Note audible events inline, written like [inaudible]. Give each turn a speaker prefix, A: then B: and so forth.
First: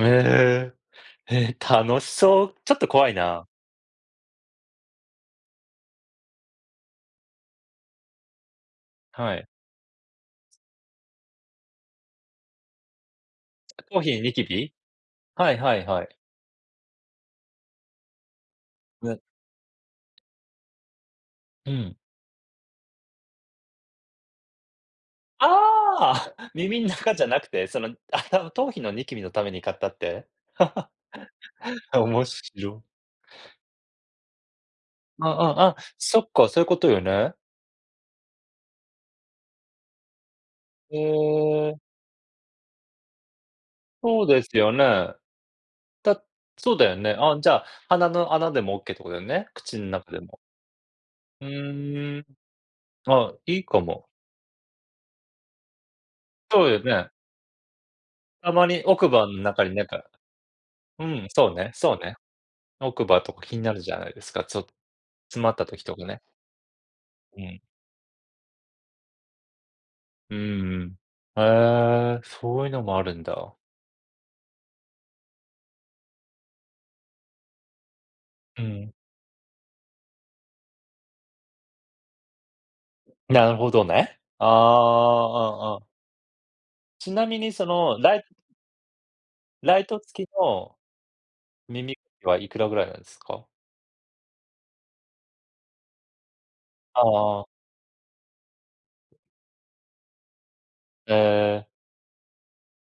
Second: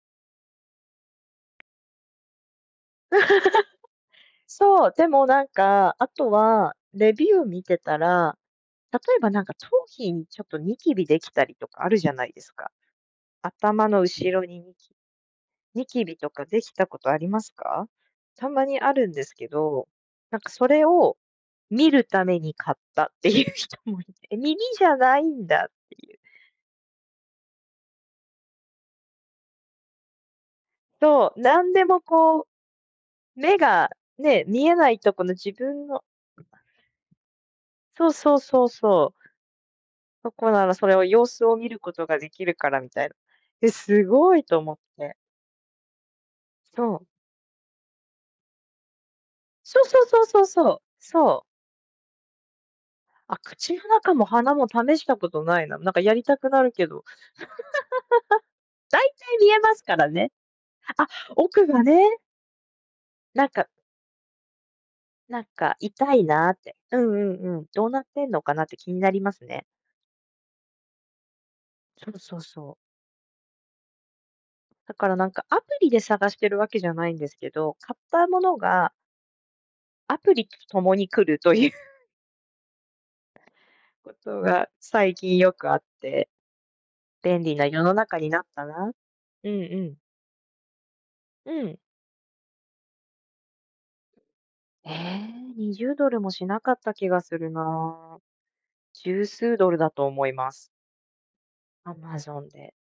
A: へえ。へえ、楽しそう。ちょっと怖いな。
B: [chuckles] そう、でもなんか、あとは、レビュー見てたら、例えば
A: は
B: なん
A: い。
B: か頭皮にちょっとニキビできたりとかあるじゃないですか。頭の
A: 頭皮に
B: 後
A: ニキ
B: ろにニ
A: ビ？
B: キ
A: はいは
B: ニ
A: い
B: キ
A: は
B: ビ
A: い。
B: とかできたことありますか？たまにあるん
A: め
B: ですけど、なんかそれを
A: う
B: 見
A: ん。
B: るために買ったっていう人もいて、耳じゃないんだっていう。
A: ああ、耳ん中じゃなくて、その頭頭皮のニキビのために買ったって。
B: そう、なんでも
A: [laughs] おも
B: こ
A: し
B: う
A: ろ。
B: 目がね、見えないとこ
A: あ
B: の
A: あ
B: 自
A: ああああ、
B: 分の
A: そっか、そういうことよね。
B: そうそうそうそう。そこならそれ
A: え
B: を様子を見る
A: え。
B: ことができるからみたいな。え、す
A: そう
B: ご
A: で
B: い
A: す
B: と
A: よ
B: 思って。
A: ね。だそうだよ
B: そう。
A: ね。あ、じゃ、鼻の穴でもオッケーってことだよね、口
B: そう
A: ん
B: そう
A: 中で
B: そう
A: も。
B: そうそう。そう。
A: うーん。ああ、
B: あ、
A: いい
B: 口
A: か
B: の
A: も。
B: 中も鼻も試したことないな。なんかやりたくな
A: そう
B: る
A: よ
B: けど。
A: ね。
B: [laughs]
A: たまに
B: 大
A: 奥歯の
B: 体見え
A: 中
B: ま
A: に
B: す
A: なん
B: か
A: か
B: らね。
A: う
B: あ、
A: ん、そう
B: 奥
A: ね。
B: 歯
A: そう
B: ね。
A: ね。奥歯と
B: な
A: か
B: ん
A: 気に
B: か
A: なるじゃないですか、ちょ詰
B: なん
A: まった
B: か
A: 時とか
B: 痛
A: ね。
B: いなって、うん
A: う
B: うんう
A: ん。
B: ん、どうなってんのかなって気になりますね。
A: うん。へ
B: そう
A: え、
B: そう
A: そうい
B: そ
A: う
B: う。
A: のもあるんだ。
B: だからなんか、アプリで探してるわけじゃないんですけど、買ったもの
A: うん。
B: がアプリと共に来るという
A: なるほど
B: こ
A: ね。
B: と
A: ああ、
B: が最近よ
A: あ
B: く
A: あ
B: あ
A: あ
B: っ
A: あ。
B: て。
A: ちなみ
B: 便
A: に
B: 利な
A: そ
B: 世の
A: の、ラ
B: 中
A: イ
B: になったな。うんう
A: ライ
B: ん。
A: ト付きの
B: うん。
A: 耳かきはいくらぐらいなんですか？
B: ええ、20ドルもしなかった気がす
A: ああ。
B: るな。10数ドルだと思います。
A: ええ。
B: Amazon で。